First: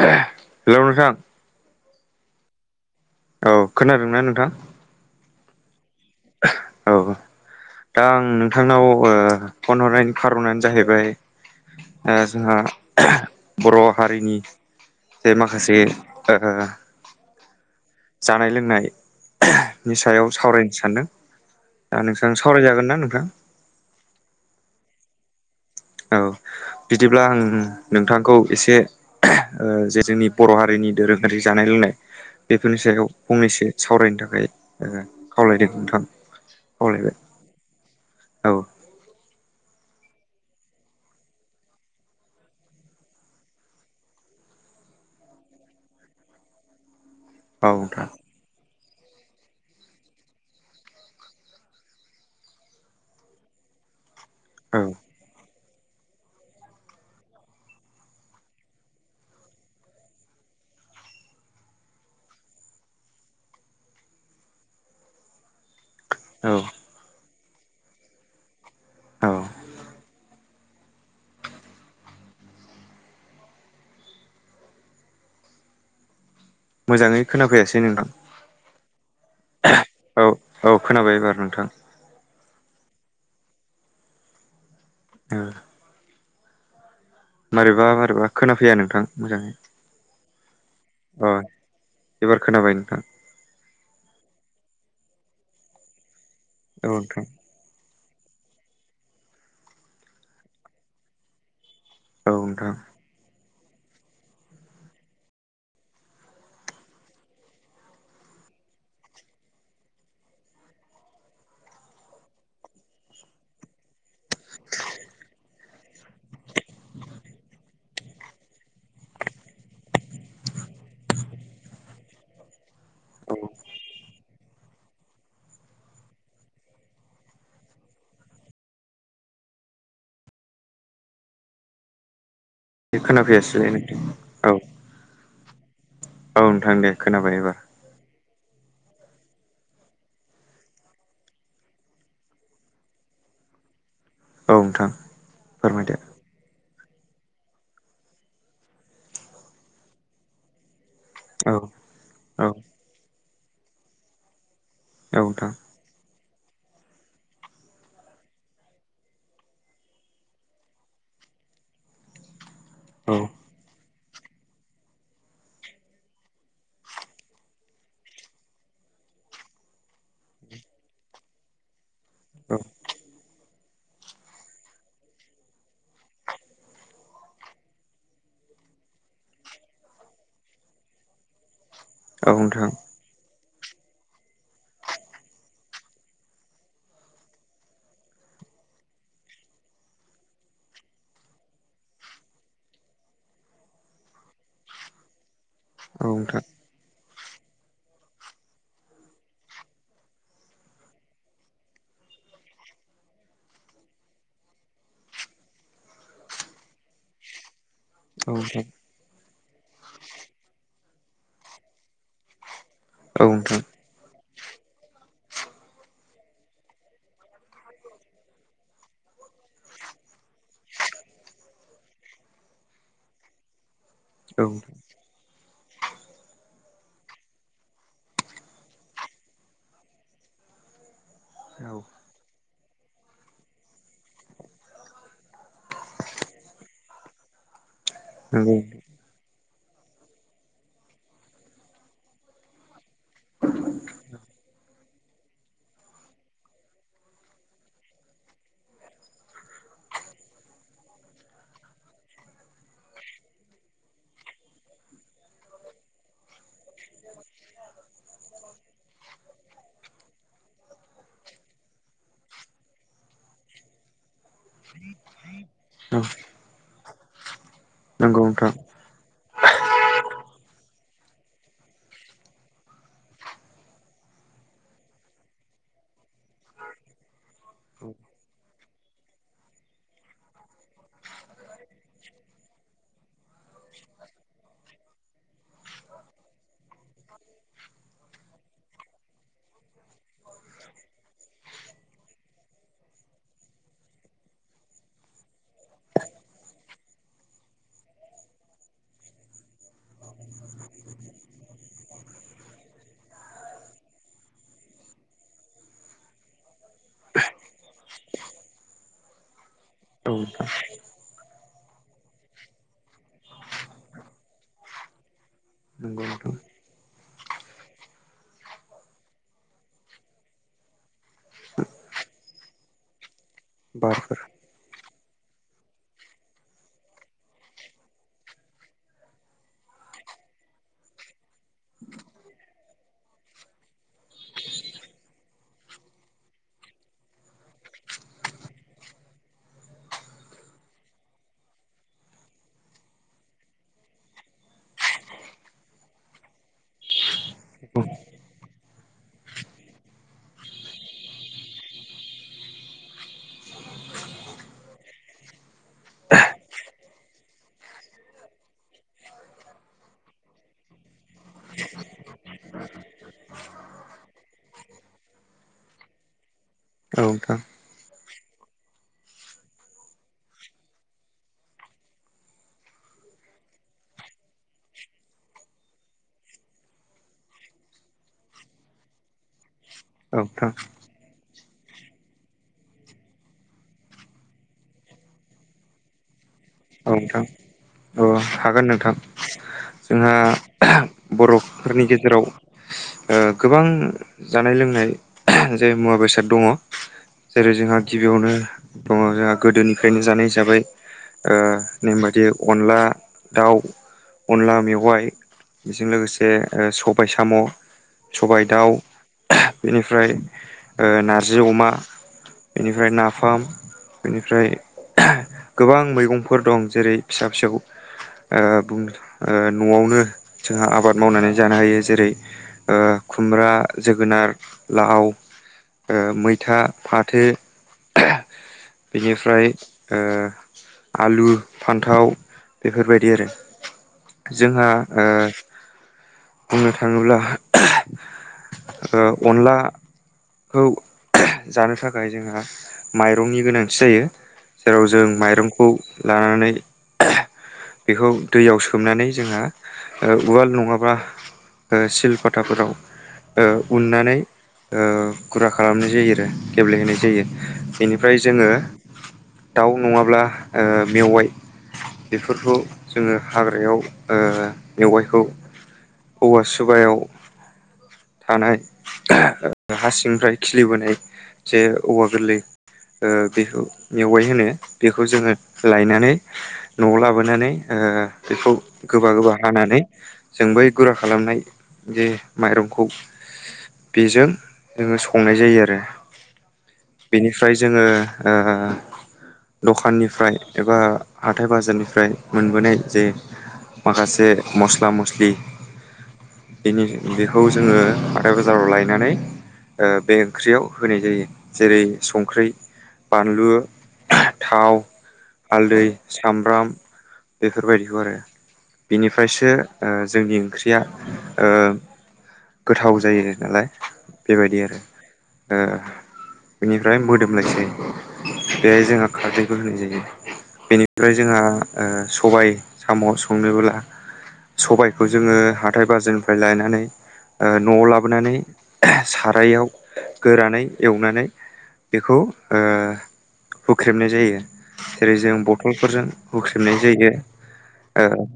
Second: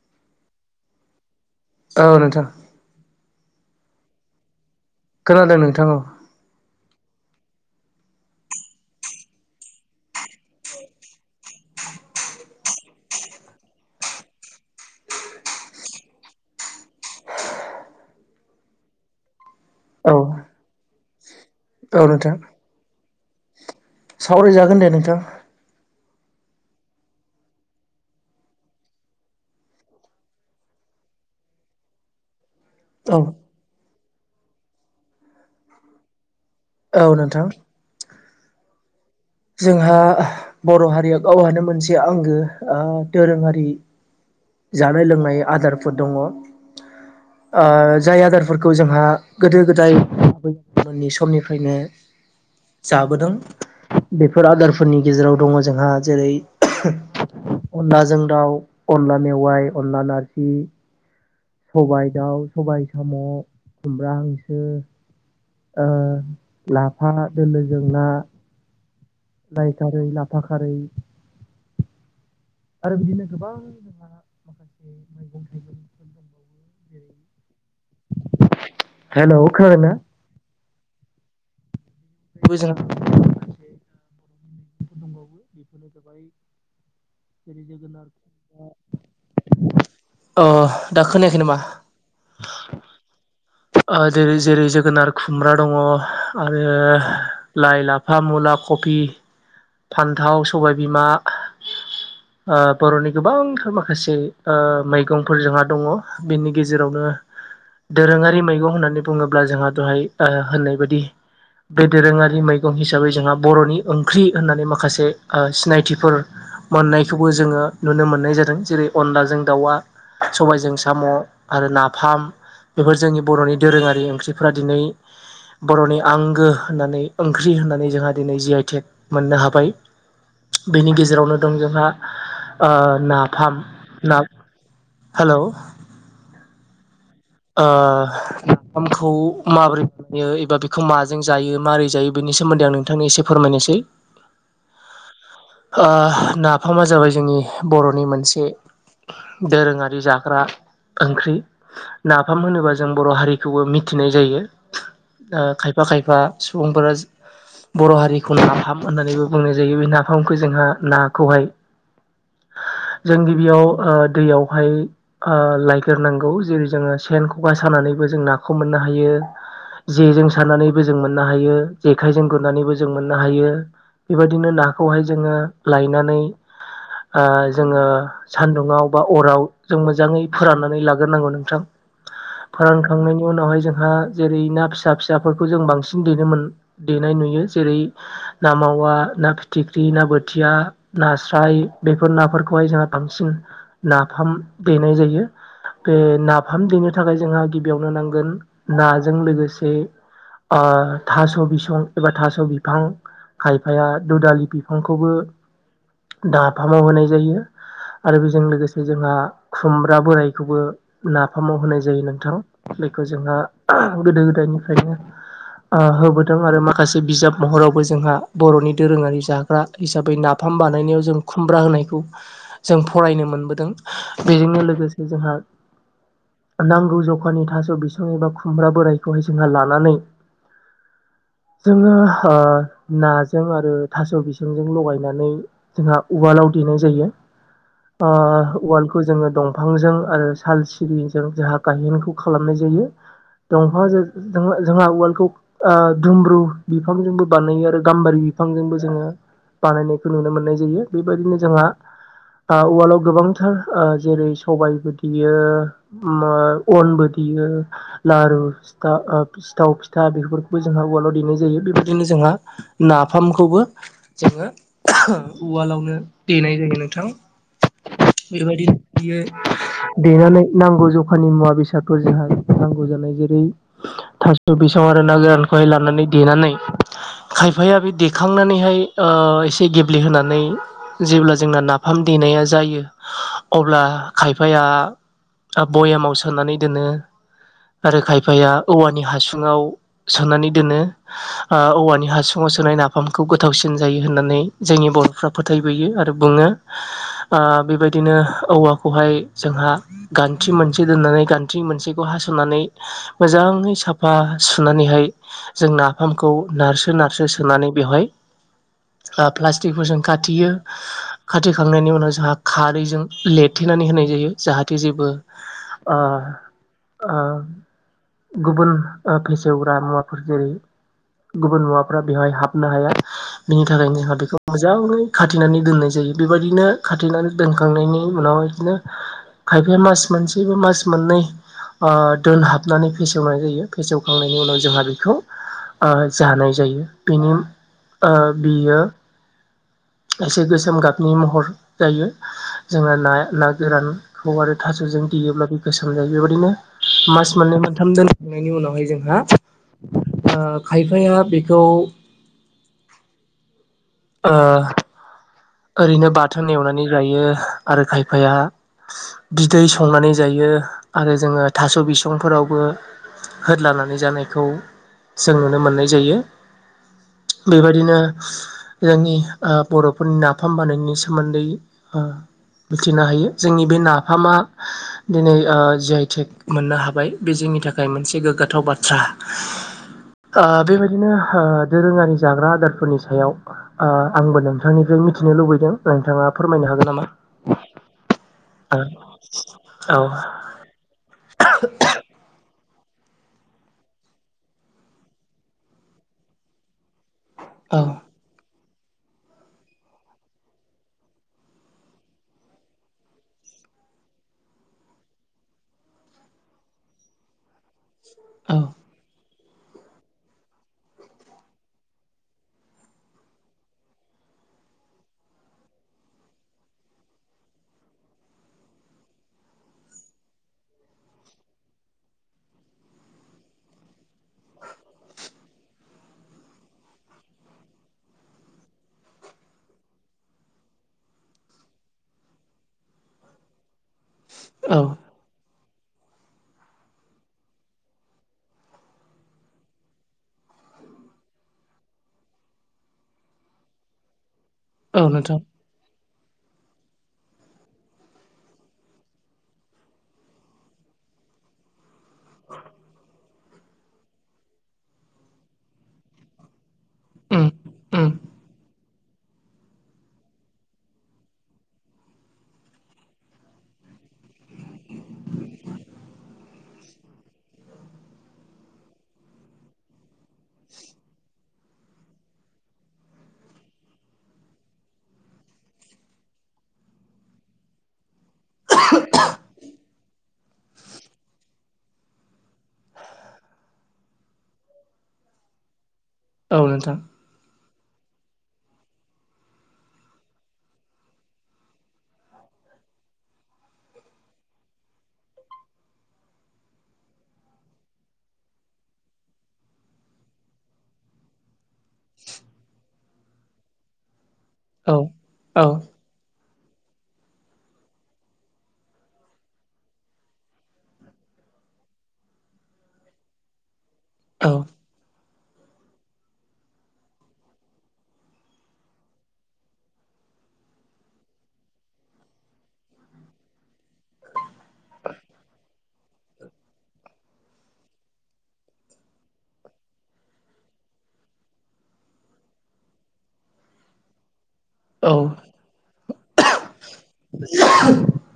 Hello नोंथां। औ नोथा। औ खोनादोंना नोंथां? खोनादों नोंथां औ। औ। दा आं नोंथांनाव ओ फन हरनायनि खार'नानो जाहैबाय ओ जोंहा बर' हारिनि जे माखासे ओ जानाय लोंनायनि औ सायाव सावरायनो सानदों। औ दा नोंसां नोंथां सावरायजागोन ना नोंथां? सावरायजागोन दे नोंथां। औ बिदिब्ला आं नोंथांखौ एसे जे जोंनि बर' हारिनि दोरोङारि जानाय लोंनाय बेफोरनि सायाव औ फंनैसो सावरायनो थाखाय खावलायदों नोंथां। खावलायबाय औ नोंथां। औ। जोंहा बर' हारिया गावहानो मोनसे आंगो ओ दोरोङारि जानाय लोंनाय आदारफोर दङ। ओ औ नोंथां जाय आदारफोर खौ जोंहा गोदो गोदाय [unintelligible] मोननि समनिफ्रायनो जाबोद। ों बेफोर औ आदारफोरनि गेजेराव दङ जोंहा जेरै अनलाजों दाउ, अनला मेवाय, अनला नार्जि, सबाय दाउ, सबाय साम', खुमब्रा हांसो, ओ औ लाफा दोलोजों ना, औ लाय खारै, लाफा खारै, आरो बिदिनो गोबां जोंहा माखासे मैगं थाइगंफोर दङ। मोजाङै खोनाफैयासै नोंथां। हेलौ खोनादोंना? औ औ खोनाबाय एबार नोंथां। बुजों [unintelligible] ओ [inaudible] मारैबा मारैबा खोनाफैया नोंथां मोजाङै [inaudible] अ दा अ खोनायाखै नामा एबार खोनाबाय नोंथां जै जेरै जोगोनार खुमब्रा दंङ आरो औ नोंथां लाइ लाफा मुला खिफ फान्थाव सबायबिमा औ ओ नोंथां बर'नि गोबां माखासे ओ मैगंफोर जोंहा दंङ बेनि गेजेरावनो दोरोङारि मैगं होननानै बुङोब्ला जोंहा दहाय ओ होननाय बायदि बे दोरोङारि मैगं हिसाबै जोंहा बर'नि ओंख्रि होननानै माखासे सिनायथि थिफोर मोननायखौबो जोङो नुनो मोननाय जादों जेरै अनलाजों दाउआ सबायजों साम' आरो नाफाम बेफोर जोंनि बर'नि दोरोङारि ओंख्रि फोरा दिनै बर'नि आंगो होननानै ओंख्रि होननानै जोंहा दिनै जि आइ टेक मोननो हाबाय बेनि गेजेरावनो दं जोंहा ओ नाफाम खोनाफैयासैलाय नोंथां ना औ हेल' औ नोंथां दे खोनाबाय एबार अ नाफामखौ माबोरै बायो एबा बेखौ माजों जायो माबोरै जायो बेनि सोमोन्दै आं नोंथांनि एसे फोरमायनोसै औ नोंथां ओ फोरमायदो नाफाम जाबाय जोंनि बर'नि मोनसे दोरोङारि जाग्रा। ओंख्रि औ नाफाम औ होनोबा जों बर' हारिखौबो मिथिनाय जायो औ नोंथां खायफा खायफा सुबुंफोरा बर' हारिखौ नाफाम होननानैबो बुंनाय जायो बे नाफामखौ जोंहा नाखौहाय [inaudible] औ जों गिबियाव ओ दैयावहाय ओ लायग्रोनांगौ जेरै जोङो सेन खखा सानानैबो जों नाखौ मोननो हायो जेजों सारनानैबो जों मोननो हायो जेखाइजों औ गुरनानैबो जों मोननो हायो बेबायदिनो नाखौहाय जोङो लायनानै ओ जोङो सान्दुङाव बा अराव जों मोजाङै फोराननानै लाग्रोनांगौ नोंथां औ नोंथां फोरानखांनायनि उनावहाय जोंहा जेरै ना फिसा फिसाफोरखौ जों बांसिन देनाय नुयो जेरै मावा ना फिथिख्रि ना बोथिया नास्राय बेफोर नाफोरखौहाय जोंहा बांसिन नाफाम देनाय जायो बे औ नोंथां औ नोंथां नाफाम फैनो थाखाय जोंहा गिबियावनो नांगोन नाजों लोगोसे ओ थास' बिसं एबा थास' बिफां खायफाया दुदालि बिफांखौबो नाफामाव होनाय जायो आरो औ नोंथां औ बेजों औ लोगोसे जोंहा खुमब्रा बोरायखौबो ना फामाव होनाय जायो नोंथां जखौ जोंहा नंगौ गोदो गोदायनिफ्रायनो ओ होबोदों आरो माखासे बिजाब महरावबो जोंहा बर'नि दोरोङारि जाग्रा हिसाबै नाफाम नाफाम बानायनायाव जों खुमब्रा होनायखौ जों फरायनो मोनबोदों बेजोंनो लोगोसे जोंहा नांगौ जखानि थास' बिसं एबा खुमब्रा बोरायखौहाय जोंहा लानानै [inaudible] जोङो नाजों आरो थास' बिसंजों लगायनानै जोंहा उवालाव देनाय जायो [inaudible] ओ उवालखौ जोङो दंफांजों आरो साल जों गायेनखौ खालामनाय जायो दंफां जोंहा वाल्डखौ ओ दुमब्रु बिफांजोंबो बानायो आरो गाम्बारि बिफांजोंबो जोङो बानायनायखौ नुनो मोननाय जायो बेबायदिनो जोंहा ओ उवालाव गोबांथार आ जेरै सबायबो देयो ओ मा अनबो देयो लारु फिथा ओ सिथाव फिथा बेफोरखौबो जोंहा उवालाव देनाय जायो बेबायदिनो जोंहा नाफामखौबो जोङो उवालावनो औ देनाय जायो नोंथां नंगौ नोंथां बेबायदिनो बियो देनानै नांगौ जखानि मुवा बेसादफोर जोंहा नांगौ जानाय जेरै थास बिसं आरो नागोरान बाय लानानै देनानै खायफाया औ बे देखांनानैहाय ओ एसे गेब्लेहोनानै जेब्ला जोंना नाफाम देनाया जायो अब्ला खायफाया आ भयामाव सोनानै दोनो आरो खायफाया औवानि हासुङाव सोनानै दोनो आ औवानि हासुङाव सोनाय नाफामखौ गोथावसिन जायो होननानै जोंनि बरफ्रा फोथायबोयो आरो बुङो आ बेबायदिनो औवाखौहाय जोंहा गान्थि मोनसे दोननानै गान्थि मोनसेखौ हासनानै मोजाङै साफा सुनानैहाय जों नाफामखौ नारसो नारसो सोनानै बेवहाय आ फ्लास तिहुजों नोंथां खाथियो खाथेखांनायनि उनाव जोंहा खारैजों लिरथेनानै होनाय जायो जाहा थे जेबो आ नंगौ नोंथां आ गुबुन ओ फेसेवग्रा मुवाफोर जेरै गुबुन मुवाफ्रा बेवहाय हाबनो हाया बिनि थाखायनो जोंहा बारफोर बेखौ मोजाङै खाथेनानै दोननाय जायो बेबायदिनो खाथेनानै दोनखांनायनि उनाव इदिनो खायफाया मास मोनसेबा मास मोननै आ दोनहाबनानै फेसेवनाय जायो फेसेवखांनायनि उनाव जोंहा बेखौ आ जानाय जायो बिनि ओ बियो एसे गोसोम गाबनि महर जायो जोंहा ना नागोरानखौ आरो थास जों देयोब्ला बे गोसोम जायो बेबायदिनो मास मोननै औ मोनथाम दोनखांनायनि उनावहाय जोंहा ओ खायफाया बेखौ [inaudible] ओ ओरैनो बाथोन एवनानै जायो आरो खायफाया बिदै संनानै जायो आरो जोङो थास बिसंफोरावबो होद लानानै जानायखौ जों नुनो मोननाय जायो नोंथां औ बेबायदिनो जोंनि ओ बरफोरनि ना फाम बानायनाय सोमोनदै ओ मिथिनो हायो जोंनि बे नाफामा दिनै ओ जि आइ थेक मोननो हाबाय बेजों नि थाखाय मोनसे गोगा थाव बाथ्रा आ नोंथां बेबायदिनो ओ दोरोङारि जाग्रा आदारफोरनि सायाव आ आंबो नोंथांनिफ्राय मिथिनो लुबैदों नोंथाङा फोरमायनो औ हागोन नामा? नोंथां औ हागोन औ नोंथां जोंहा बरफोरनि गेजेराव ओ गोबां जानाय लोंनाय जे मुवा बेसाद दङ जेरै औ जोंहा गिबियावनो दङ जोंहा गोदोनिफ्रायनो जानाय हिसाबै ओ नेम बायदियै अनला दाउ अनला मेवाइ बेजों लोगोसे ओ सबाय साम सबाय दाउ बेनिफ्राय ओ नारजि अमा बेनिफ्राय नाफाम बेनिफ्राय गोबां मैगं फोर दं जेरै फिसा फिसौ ओ बुंनो नआवनो जोंहा आबाद मावनानै जानो हायो जेरै ओ खुमब्रा जोगोनार लाव ओ मैथा फाथो बेनिफ्राय ओ आलु फान्थाव बेफोरबायदि आरो जोंहा औ ओ बुंनो थांङोब्ला ओ अनला खौ जानो थाखाय जोंहा माइरंनि गोनांथि जायो जेराव जों औ नोंथां माइरंखौ लानानै बेखौ दैयाव सोमनानै जोंहा उवाल नंङाब्ला ओ सिलपताफोराव ओ उननानै ओ गुरा खालामनाय जायो आरो देब्ले होनाय जायो उम उम बेनिफ्राय जोंङो दाउ नंङाब्ला ओ मेवाइ बेफोरखौ जोंङो हाग्रायाव मेवाइखौ औवा सुबायाव थानाय हा सिंफ्राय खिलिबोनाय जे औवा गोरलै बेखौ मेवाय होनो बेखौ जोंङो लायनानै न'आव लाबोनानै बेखौ गोबा गोबा हानानै जों बै गुरा खालामनाय जे माइरंखौ बेजों जोंङो संनाय जायो आरो औ नोंथां जोंङो ओ दखाननिफ्राय एबा हाथथाय बाजारनिफ्राय मोनबोनाय जे माखासे मस्ला मस्लि बेनि बेखौ जोंङो हाथाय बाजाराव लायनानै बे ओंख्रियाव होनाय जायो जेरै संख्रि बानलु थाव औ औ हालदै सामब्राम बेफोरबायदिखौ आरो बिनिफ्रायसो जोंनि ओंख्रिया गोथाव जायो नालाय बेबायदि आरो औ ओ बेनिफ्राय मोदोमलायसै बेहाय जोंहा खारदैखौ होनाय जायो बेनिफ्राय जोंहा सबाय साम' संनोबोब्ला सबायखौ जोंङो हाथाय बाजारनिफ्राय लायनानै ओ न'आव लाबोनानै सारायाव गोरानै एवनानै बेखौ हुख्रेबनाय जायो जेरै औ जों बथलफोरजों हुख्रेबनाय जायो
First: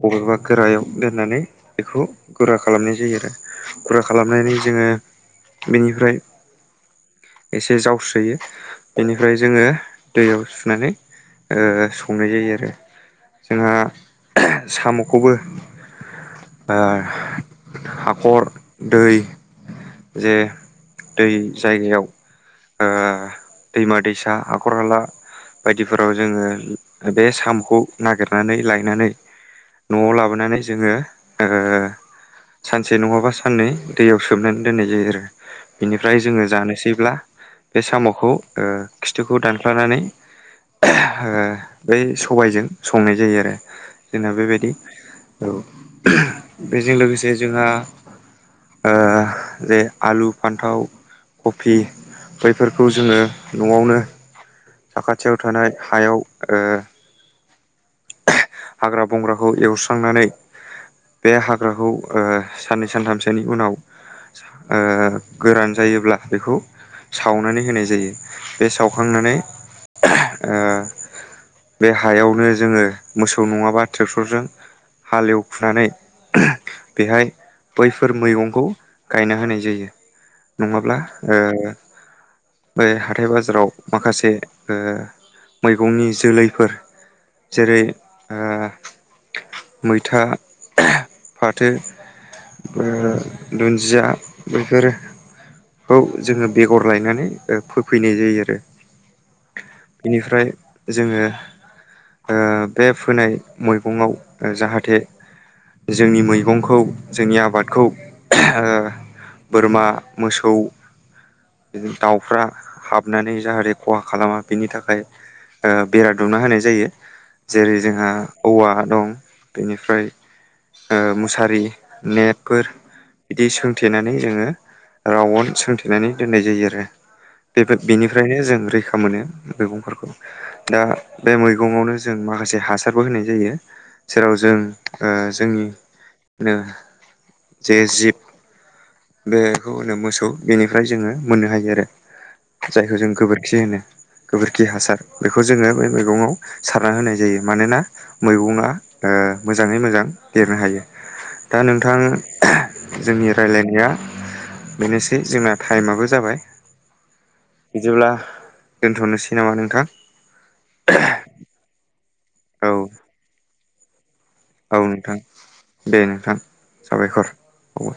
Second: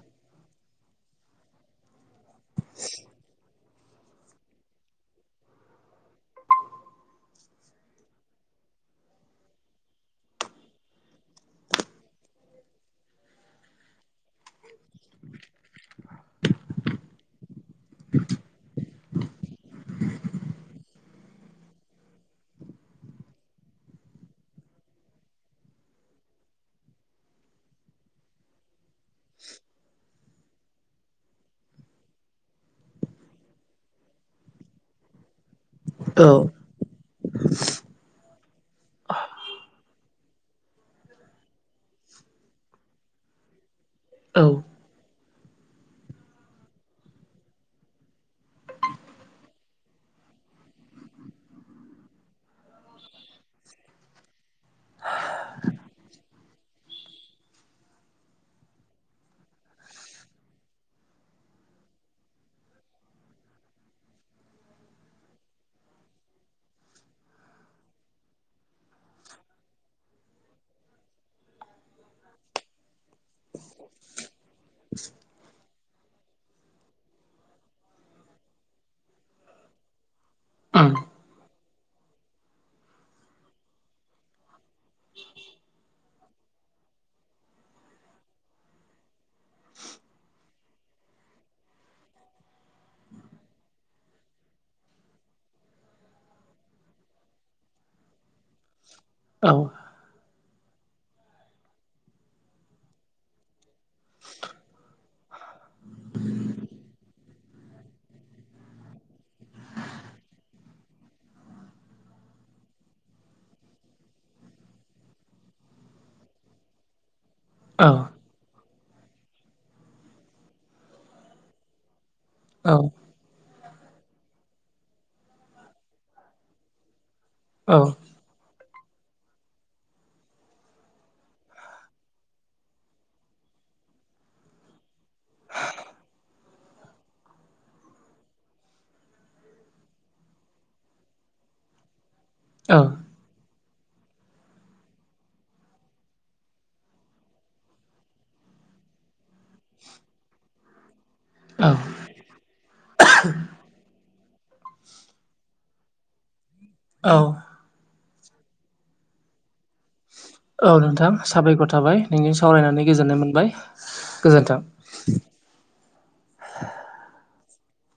बबेबा गोरायाव दोननानै बेखौ गुरा खालामनाय जायो आरो गुरा खालामनानै जोंङो बेनिफ्राय एसे जावस्रोयो बेनिफ्राय जोंङो दैयाव सुनानै ओ संनाय जायो आरो जोंहा साम'खौबो आ हाखर दै जे दै जायगायाव ओ दैमा दैसा हाखर हाला बायदिफोराव जोंङो बे सामखौ नागिरनानै लायनानै न'आव लाबोनानै जोंङो ओ सानसे नंङाबा साननै दैयाव सोमनानै दोननाय जायो आरो बिनिफ्राय औ जोंङो जानोसैब्ला बे साम'खौ खिथुखौ दानख्लानानै ओ बै सबायजों संनाय जायो आरो जोंना औ बेबायदि औ बेजों लोगोसे जोंहा जे आलु फान्थाव कफि बैफोरखौ जोंङो न'आवनो साखाथियाव थानाय हायाव हाग्रा बंग्राखौ एवस्रांनानै बे हाग्राखौ ओ साननै सानथामसोनि उनाव ओ- गोरान जायोब्ला बेखौ सावनानै होनाय जायो बे सावखांनानै बे हायावनो जोङो मोसौ नङाबा ट्रेक्टरजों हाल एवखुनानै बेहाय बैफोर मैगंखौ गायना होनाय जायो उम नङाब्ला ओ बे हाथाय बाजाराव माखासे ओ मैगंनि जोलैफोर जेरै ओ मैथा फाथो ओ दुन्दिया बैफोरो खौ जोङो बेगर लायनानै फोफैनाय जायो आरो औ बेनिफ्राय जोङो ओ बे फोनाय मैगङाव जाहाथे जोंनि मैगंखौ जोंनि आबादखौ आ बोरमा मोसौ दाउफ्रा हाबनानै जाहाथे खहा खालामा बिनि थाखाय ओ बेरा दुमना होनाय जायो जेरै औ जोंहा औवा दं बेनिफ्राय मुसारि नेटफोर बिदि सोंथेनानै जोङो रावन सोंथेनानै दोननाय जायो आरो बे बेनिफ्रायनो जों रैखा मोनो मैगंफोरखौ दा बे मैगंआवनो जों माखासे हासारबो होनाय जायो जेराव जों जोंनि नो जे जिब बेखौ होनो मोसौ बेनिफ्राय जोङो मोननो हायो आरो औ जायखौ जों गोबोरखि होनो गोबोरखि हासार बेखौ जोङो बे मैगङाव सारना होनाय जायो मानोना मैगंआ मोजाङै मोजां लिरनो हायो दा नोंथां जोंनि राय्लायनाय बेनोसै जोंना टाइमाबो जाबाय बिदिब्ला दोनथ'नोसै नामा नोंथां औ नोंथां साबायखर थाबाय नोंजों औ सावरायनानै गोजोननाय मोनबाय गोजोन्थों। औ नोंथां दे नोंथां साबायखर औ